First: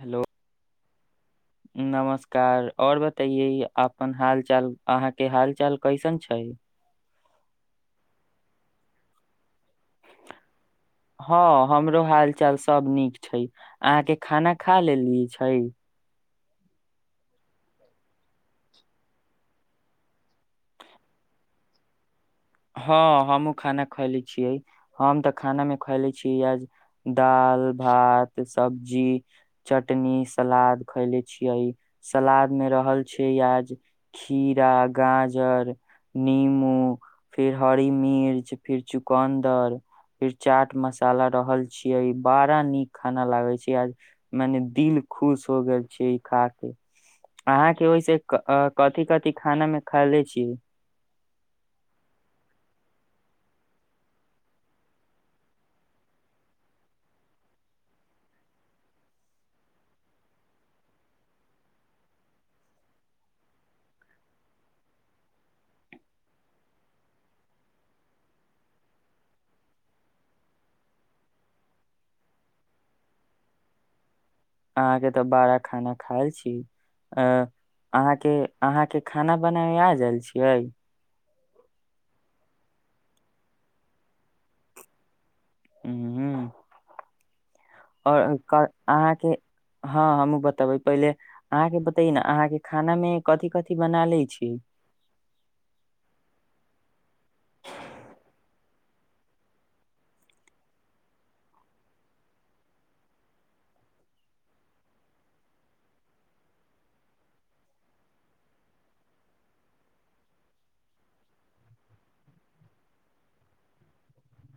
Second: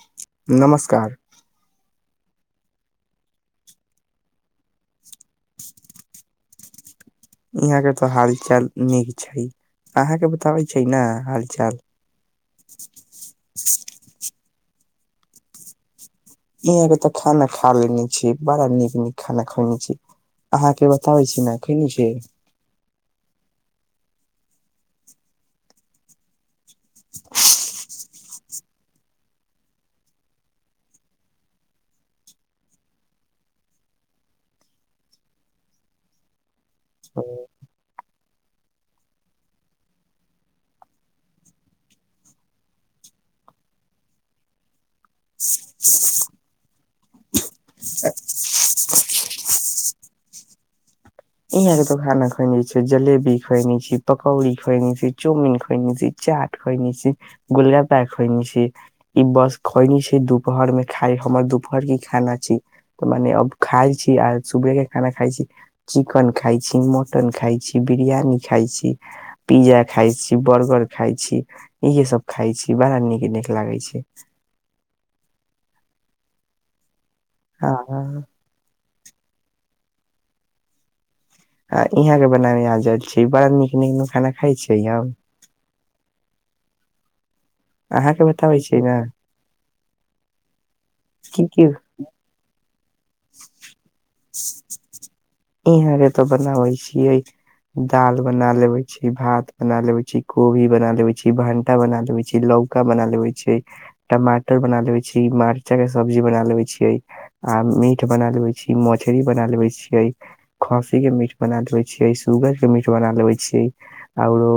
Hello नमस्कार नमस्कार और बताइये अपन हाल चाल, अहाँ के हाल चाल कैसन छै। यहाँ के त हाल चाल नीक छै, अहाँके बताबै छै ने हँ हालचाल हमरो हाल चाल सभ नीक छै, अहाँके खाना खा लेल ई छै यहां के तऽ खाना खा लेने छी ने बड़ा नीक नीक खाना खैने छी अहाँ के बताबे छी ने खेने छी हँ हमहूँ खाना खयले छियै। हम तऽ खानामे खयले छियै आाज दाल, भात, सब्जी, चटनी, सलाद खयले छियै। सलादमे रहल छै आाज खीरा, गाजर, निमू फिर हरी मिर्च फिर चुकन्दर फिर चाट मसाला रहल छियै, बाड़ा नीक खाना लागे छै आ मने दिल खुश हो गेल छै ई खा के। अहाँ के ओहिस कथी कथी खाना मे खा लै छीयै? इह के त खाना खयने छै, जलेबी खयने छी, पकौड़ी खयने छी, चाउमीन खयने छी, चाट खयने छी, गोलगप्पा खयने छी ई बस खयनी छै दुपहर मे खाय हमर दुपहर के खाना छी त मने अब खाय छी आ सुबह के खाना खाय छी चिकन खाई छी, मटन खाई छी, बिरयानी खाई छी, पिज्जा खाई छी, बर्गर खाई छी इहेसभ खाई छी बड़ा नीक नीक लागै छै। अहाँके तऽ बाड़ा खाना खाय छी। अ हाँ अहाँके अहाँके खाना बनाबे आ जायल छियै? आ इहाँके बनाबे आ जायल छी बड़ा नीक नीक नु खाना खाइ छियै अब हूं अहाँके बतबै छियै न अहाँके हँ हमूँ बतबै पहिले अहाँके बतै न अहाँके खानामे कथि कथि बना लै छी इहाँले तऽ बनाबै छियै दाल बना लेबै। छी, भात बना लेवै छी, कोभी बना लेबै, छी भंटा बना लेबै छी, लौका बना लेबै छी, टमाटर बना लेबै छी, मर्चा के सब्जी बना लेवे छीयै आ मीट मीट बना लेेबै छी, मछरी बना लेबे छियै, खंस्सी के मीट बना लेबे छियै, सुूगर के मीट बना लेबे छियै आउरो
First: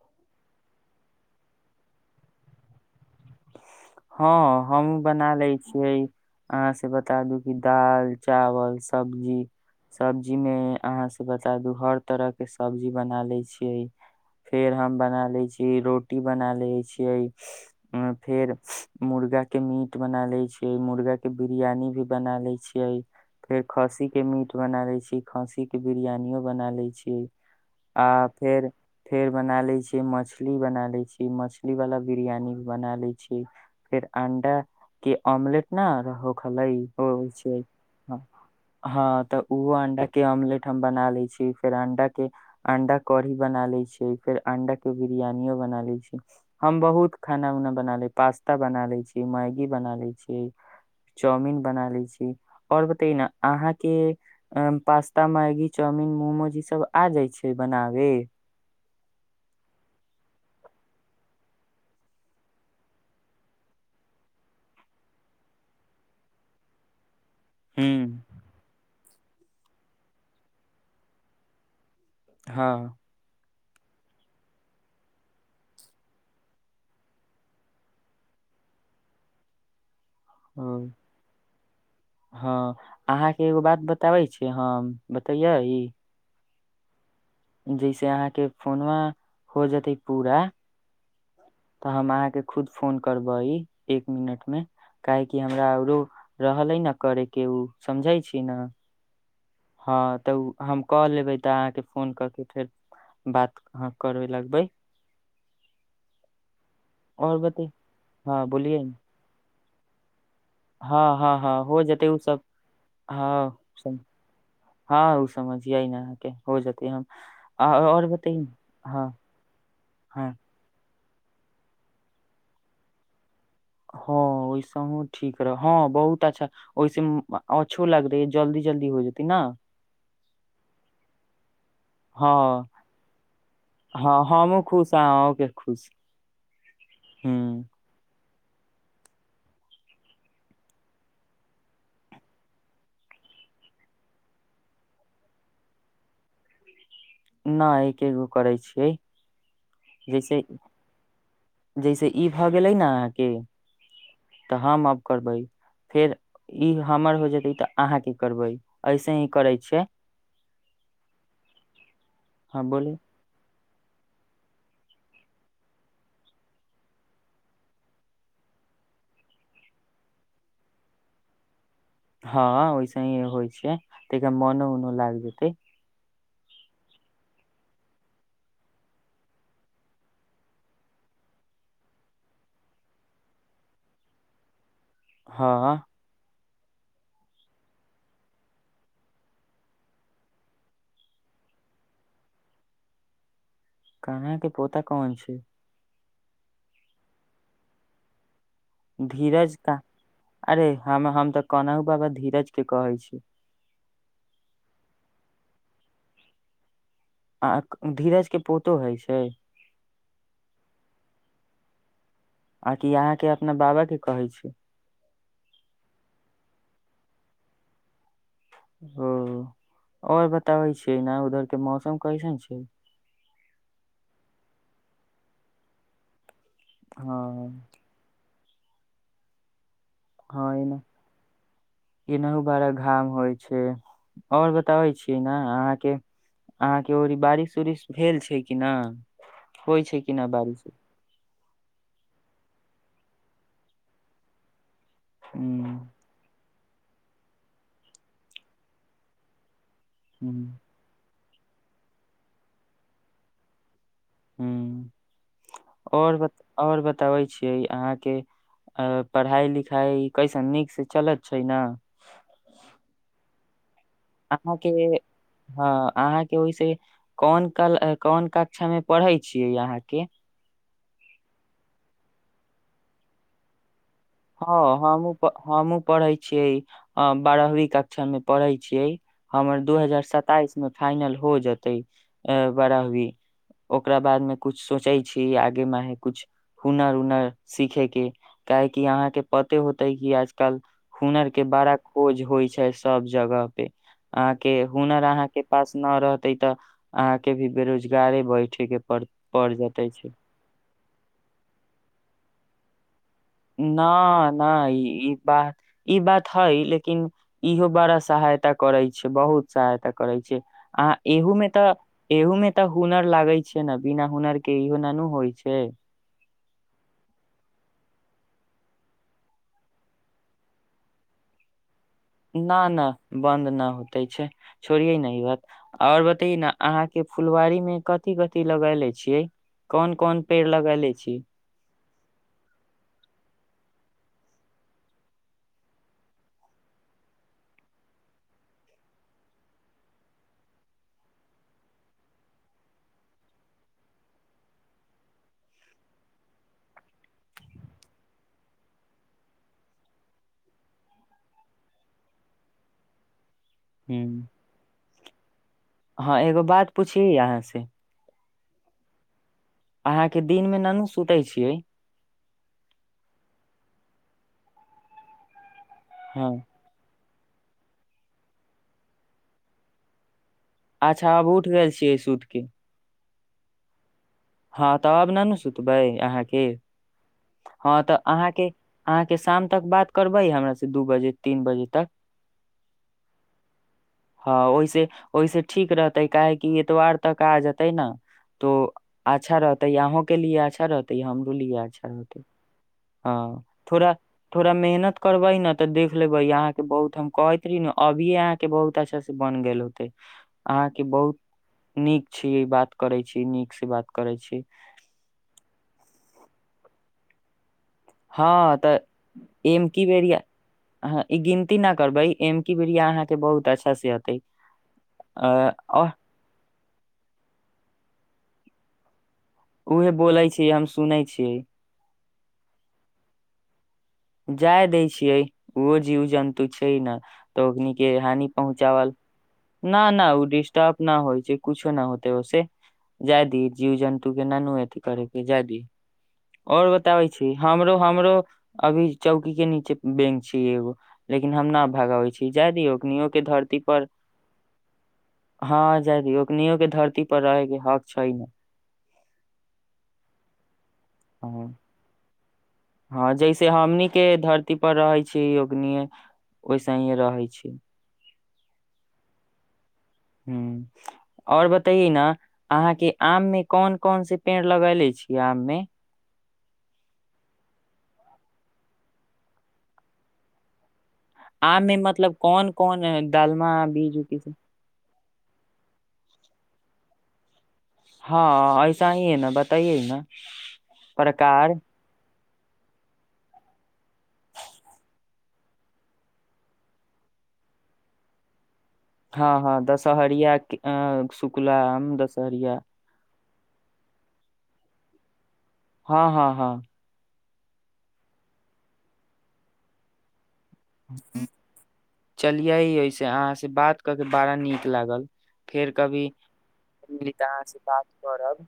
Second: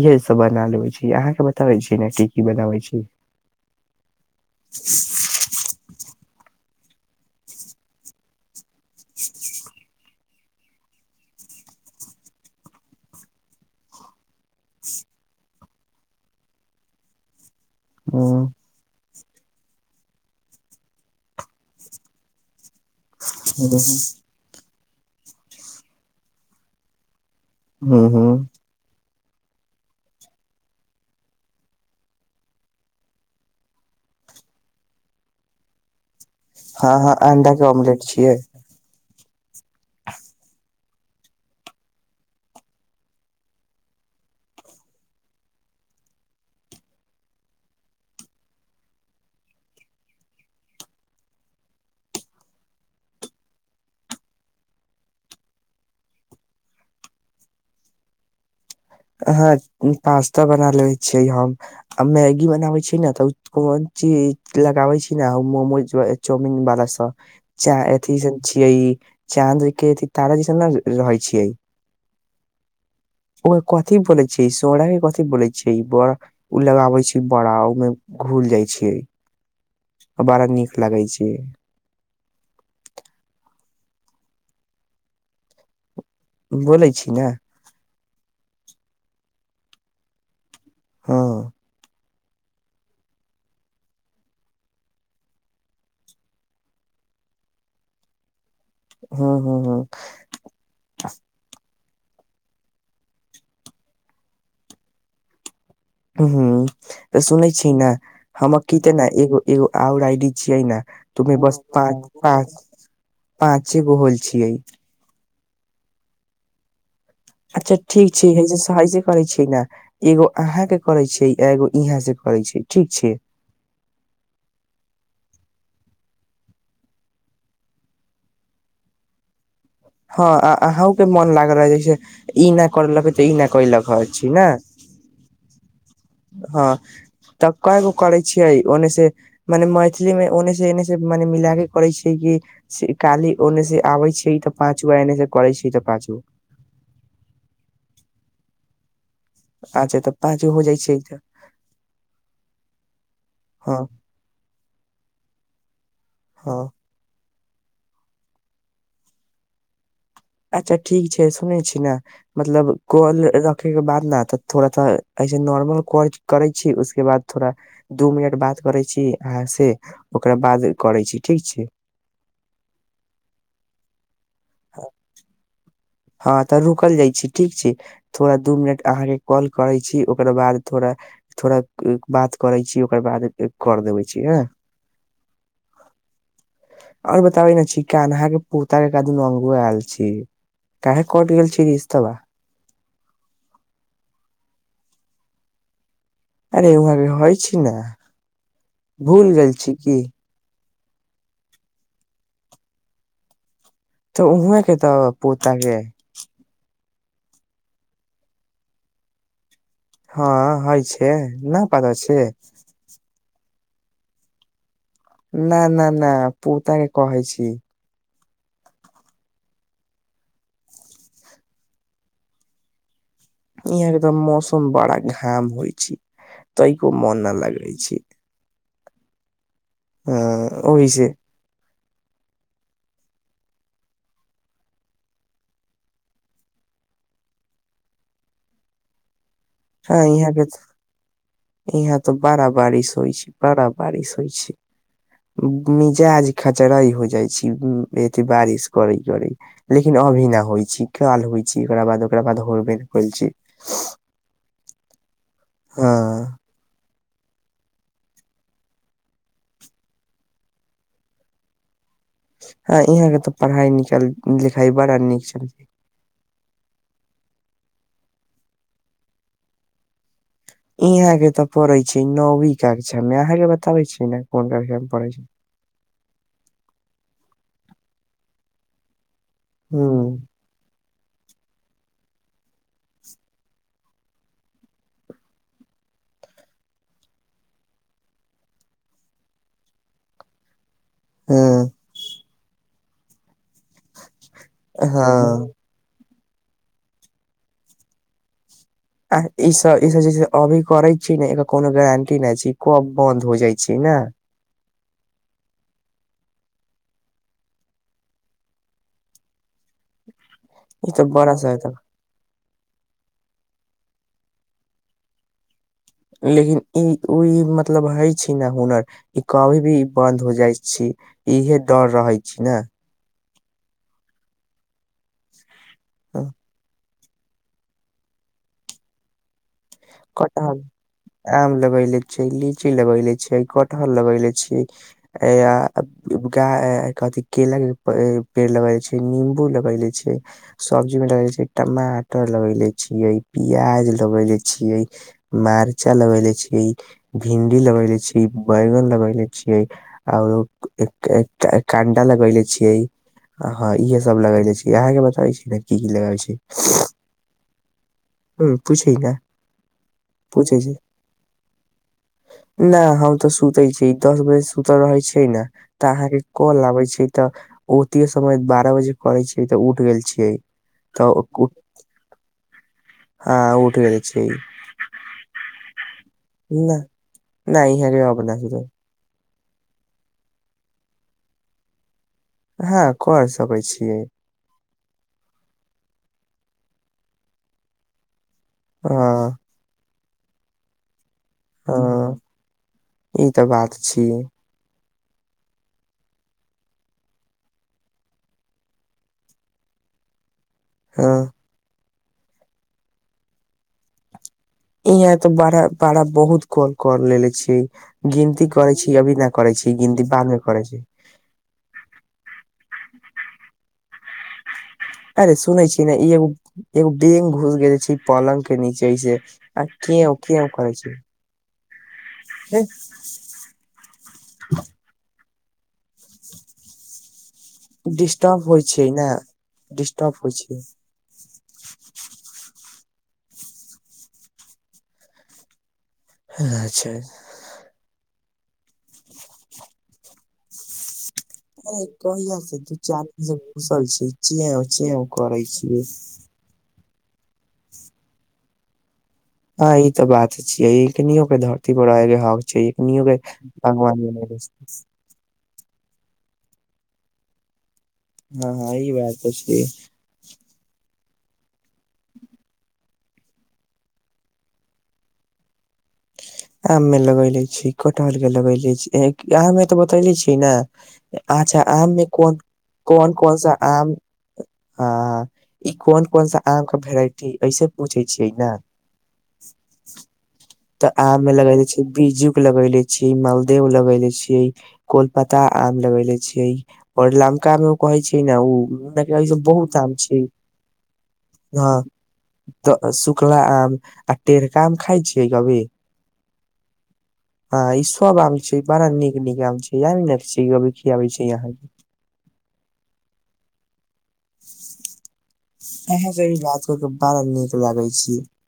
इहे सब बना लेबै छी अहाँ के बताबे छी ने की की बनाबे छी। हँ हमू बना ले छियै आंस बता दू कि दाल, चावल सब्जी सब्जीमे अहाँ से बता दू हर तरहके सब्जी बना लै छियै फेर हम बना लै छियै रोटी बना लै छियै अं ह फेर मुर्गा के मीट बना ले छीयै मुर्गा के बिरियानी भी बना ले छै यई फेर खस्सी के मीट बना लै खस्सी के बिरियानियो बना लै छीयै। आ ह फेर फेर बना लै छीयै मछली बना लै छी मछलीवला बिरियानी भी बना लै छीयै फेर अंडा के ओमलेट न रहउ खलइ हँ हो हँ अंडा छै के ऑमलेट छियै हँ तऽ ऊ अंडा के ऑमलेट हम बना लै छी फेर अंडा के अंडा कढ़ी बना लै छीयै फेर अंडा के बिरयानियो बना लै छी हम बहुत खाना ऊना बना ले पास्ता पास्ता बना ले छी मैगी बना लै छीय चाउमिन बना ले छी ओर बतय न अहाँ के पास्ता मैगी चाउमिन मोमोज ई सब आ जाइ छै बनावे। ह पास्ता बना ले छियै हम आ मैगी बनाबे छीियै ने तऽ कोन चीज लगाबे छी ने मोमोज चाउमिन वाला सब। च हू अथी सब छिय ई। चाँद केथ तारा जसन ने रहै छियै। हँ। ओर कथि बोले छीयै सोडा के कथी बोले छैै बड ऊ लगाबे छीयै बड़ा ओहिमे घूल जाइ छैै ह हँ अहाँके एगो बात बताबै छीयै हम बतैये ई। बोलै छी न। जैसे अहाँके फोन मे हो जेते पूरा। ओ तऽ हम अहाँके खुद फोन करबै एक मिनटमे काहेकि हमरा आओरो रहलै न करैके ओ समझै छी ने। हँ तऽ हम कऽ लेबै तऽ अहाँके। फोन कऽ के फेर बात अह करबे लगबै। ह तऽ आओर सुनै बते छी ने हँ हम की बोलिये ते ने एगो। एगो आउर आइडी। छिय न हँ तु हँ [unintelligible] हँ बस हो पाँच जेतै ओ सब पाँच हँ पाँचे गो होल छिय। समझिय न आके हो जेतै हम। अच्छा आओर ठीक बते छै हँ सहजे हँ करै छी न एगो हँ अहाँके। करै छैै एगो इहे से करै छै ठीक छै। हँ ओहिसँ ठीक रह हँ बहुत अच्छा ओहिस अच्छो लगतै जल्दी जल्दी हो जेतै ने। हँ अहूँके मन लागल रह जै ई हँ नहि करलक तऽ ई नहि कलक हँ छी ने। हमहूँ खुश आ अहूँके खुश हँ ह तऽ कै गो क करै छियै ओन्ने से मने मैथिली मे ओन्ने से एने से मने मिलाक करै छियै कि से काली ओन्ने से आबै छै तऽ पाँच गो एने से करै छै तऽ पाँच गो। नहि एके गो करै छियै। अच्छा तऽ जैसे पाँच गो हो जाइ छै तऽ जैसे ई भऽ गेलै ने अहाँके हँ तऽ हम अब करबै फेर हँ ई हमर हो जेतै। तऽ अहाँ की करबै ऐसे ही करै छियै। अच्छा ठीक छै सुनेै छी ने हँ मतलब बोली कॉल र देखे के बाद ने त थोड़ा त ऐसे नॉर्मल क करै छी उसके बाद थोड़ा दू मिनट बाद करै छी अहाँ से ओकरा बाद करै छी ठीक छै। हँ ओहिसे ही होइ छै। तैक मनो उनो लागदतै। हँ तऽ रुकल जाइत छी ठीक छी थोड़ा दू मिनट अहाँके कॉल करैत छी ओकर बाद थोड़ा थोड़ा बात करै छी ओकर बाद कर देबै छी हँ। हँ। और बताबै ने छी कान्हा अहाँके पोत के कादन अंगो आयल छी। काहे कट गेल छै रिश्तबा। कान्हा के पोता कोन छै। अरे इ भ होइ छी ने। भूल गेल धीरज छी का कि। अरे हम, हम ते कोनाहु बाबा धीरज के कहै छी। तऽ उहाँ के ते पोता के आक धीरज के पोतो हय छै। हाँ हय छै ना पता छै। आकि अहाँके अपना बाबा के कहै छी। न न न पो के कहै छी। ओ आओर बताबै छियैना उधरके मौसम कैसन छै। ई एगदम मौसम बड़ा घाम होय छी। तैको मन ना ह लागे छी। हां ओहि से। ईनहु बड़ा घाम होय छै और बताबै छी ना अहाँ के, अहाँ के ओड़ी बारिश-उरिश भेल छै कि ना। हाँ इहाँ पे तो, इहाँ तो बड़ा बारिश होय छै, बड़ा बारिश होय छै। ह उ मिजाज खचराइ हो जाय छी, उम्म एते बारिश करै-करै। लेकिन अभी ना होय छिक। काल होय छी, ओकरा बाद, ओकरा बाद होबे ना करै छी। और ब और ब ताबै छीये अहाँ के अ पढ़ाई-लिखाई कैसन नीक से चलत छै ना। हाँ इहाँ के ते पढ़ाई नीक अहाँ के लिखाई बड़ा चलै छै। हाँ अहाँ के ओय से कोन कल, अ कोन कक्षा मे पढ़ै छियै अहाँ के। इहां के ते पढ़े छै नौवी कक्षा मे, अहाँ के बताबे छी ने कोन हाँ कक्षा में पढ़ै हमू छी प हमूँ पढ़ै छियै। अ बारहवीं कक्षा मे पढ़ै छियै। हमर दू हजार हूँ सताइस मे फाइनल हो जेतै ए बारहवीं, ओकरा बाद मे कुछ सोचे छी आगे मे हय कुछ हुनर-उनर सीखे के काहे कि अहाँ के पते होते कि आज-काल हुनर के हँ बड़ा खोज होय छै। सब जगह पे, अहाँ के हुनर अहाँ के हँ पास ना रह ते तऽ अहाँ के भी बेरोजगारे बै आ इ सब ई सब जे छै अभी करै छी ने एकर कोनो गारंटी नै छी। [unintelligible] जाइ छै ने ना-ना ई ई बात, ई बात हइ, लेकिन इहो बड़ा सहायता करै छै बहुत सहायता करै छै। आ ई तऽ एहु बड़ा मे त सहायता एहु में त हुनर लागै छै। छियै ना, बिना हुनर के इहो ना नु होइ छै। लेकिन ई ई ई मतलब हइ छी ने हुनर ई कभी भी बन्द हो जाइ छी इहे डर रहै छी न ने? न बन्द ना होते छै, छोड़िये नै ई बात। और बताई ना अहाँ के फुलवाारी मे कथि कथि लगेले छियै? कोन कोन पेड़ कटहर, लगेले छी आम लगेले छियै, लीची लगेले छियै, कटह हर लगेेले छियै, केला के पेड़ लगेेले छियै निंबू लगेेले छियै, सब्जी मे लगे टमाटर लगेेले छिये प्याज लगे छियै, मार्चा लगेले छियै, भिंडी लगेले छियै, बैगन लगेले छियै और कंडा लगैले छियै। हां, इहे सब लगेले छियै। इ अहांके पता अछि कि नै? हां एगो बात पुछि अहाँ से? हुं पूछि ने। अहाँ के दिन पूछे मे छी। न नु सुते छियै न हम त सुतै छी। दस बजे सुति रहै छियै ने। त अहाँके हँ काल आबै छै। त ओते समय बारह बजे करै छियै त उठ गेल छियै। अच्छा आब उठि गेल छियै सुतके। हां उठि गेल छियै हां त आब नानु सुतबै अहां नहि, नहि हर अब नै। के शाम तक बात करबै हमरा से दु बजे तीन बजे तक। हां क सकै छियै। ओहिसं ठीक रहतै काहेकि एतबार तक आ जेतै न। हँ अच्छा रहतै अहुं कनि अच्छा रहतै हम। खुली अच्छा हँ रहतै हां ई तऽ बात थोड़ा छियै थोड़ा मेहनत। करबै ने त देख लेबै अहाँके बहुत, हम कहैत रहि ने अभिये अहाँके बहुत अच्छा से बनि गेल होते। अहाँके हँ बहुत, नीक छियै बात करै छियै नीक से बात। करै छियै। यहाँ त बड़ा बड़ा बहुत काल कर लेेने छियै। गिनती हँ करै तऽ छी अभी न करै छी एमकी गिनती बेरिया बाद मे करै छी हँ ई गिनती नहि करबै एमकी बेरिया अहाँके बहुत अच्छासँ हत [unintelligible] अरे सुनै छीय ने एगो एगो बैंग घुस गेल छीय। पलङ्गके नीचेसँ उहे बोलै छियै हम सुनै छियै। हुं। जाय दै छियै। ओ [unintelligible] जीव जन्तु छैय ने तऽ ओन के हानि डिस्टर्ब होइ छै पहुँचावल ने न न डिस्टर्ब ओ होइ छै डिस्टर्ब नहि होइ छैय। कुछो न होतै ओेसे जायदी जीव जन्तु के न नु एथि करेके जायदी। और अच्छा बताबै छी हमरो हमरो। अभी चौकी के नीचे बैंक छै एगो। लेकिन हम न भगाबै छी कहिया जाय से दू चार दीनियो के दिन से धरती घुसल पर छी चेव चेव करै हँ छियै जाय दीयो दीनियो के धरती ती पर रहाके हक छाय। हँ ई तऽ बात छिय ईनके ह धरती पर हक छै एकनियो हँ के जैसे हमनी भगवान के बनेले धरती छै। पर रहे छी योगनीय ओसहिए रहै छी। हँँ ई बात छैय। हूँ। और बतैए ने अहाँके आम मे कोन कोन से पेड़ लगेले छियै आम मे। आम मे लगैले छी कटहल के लगैले छी आम मे तऽ बतैले छी ने। अच्छा मे आम में मतलब कोन कोन कोन सा डालमा आम बीज आ ई कोन कोन सा आम का वेराइटी ऐसे पूछे छियै ने हँ ऐसा ही है ना बताइए न। तऽ आम मे प्रकार लगाइले छी बी बीजुक लगेले छी मालदेव लगेले छी कोलपतहा आम लगेेले छी और लमका में उ कहे छैय न उ हँ हँ बहुत आम छै दशहरिया शुकुला आम दशहरिया चकला आम आ टेरका आम खाइ छी। हँ, हँ, हँ। हँ ईसब आम छैय बड़ा नीक नीक आम छैय ने आही ने। कभी खियाबे छै अहाँ के चलियै एसे अहाँ से बात क के बड़ा नीक लागल फेर कभी अहाँ से ई बात कर के बड़ा अहाँ नीक से बात लागे करब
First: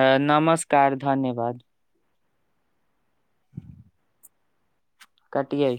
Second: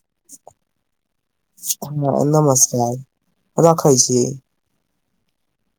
अ नमस्कार धन्यवाद हाँ नमस [unintelligible] रखै छी। कटिये।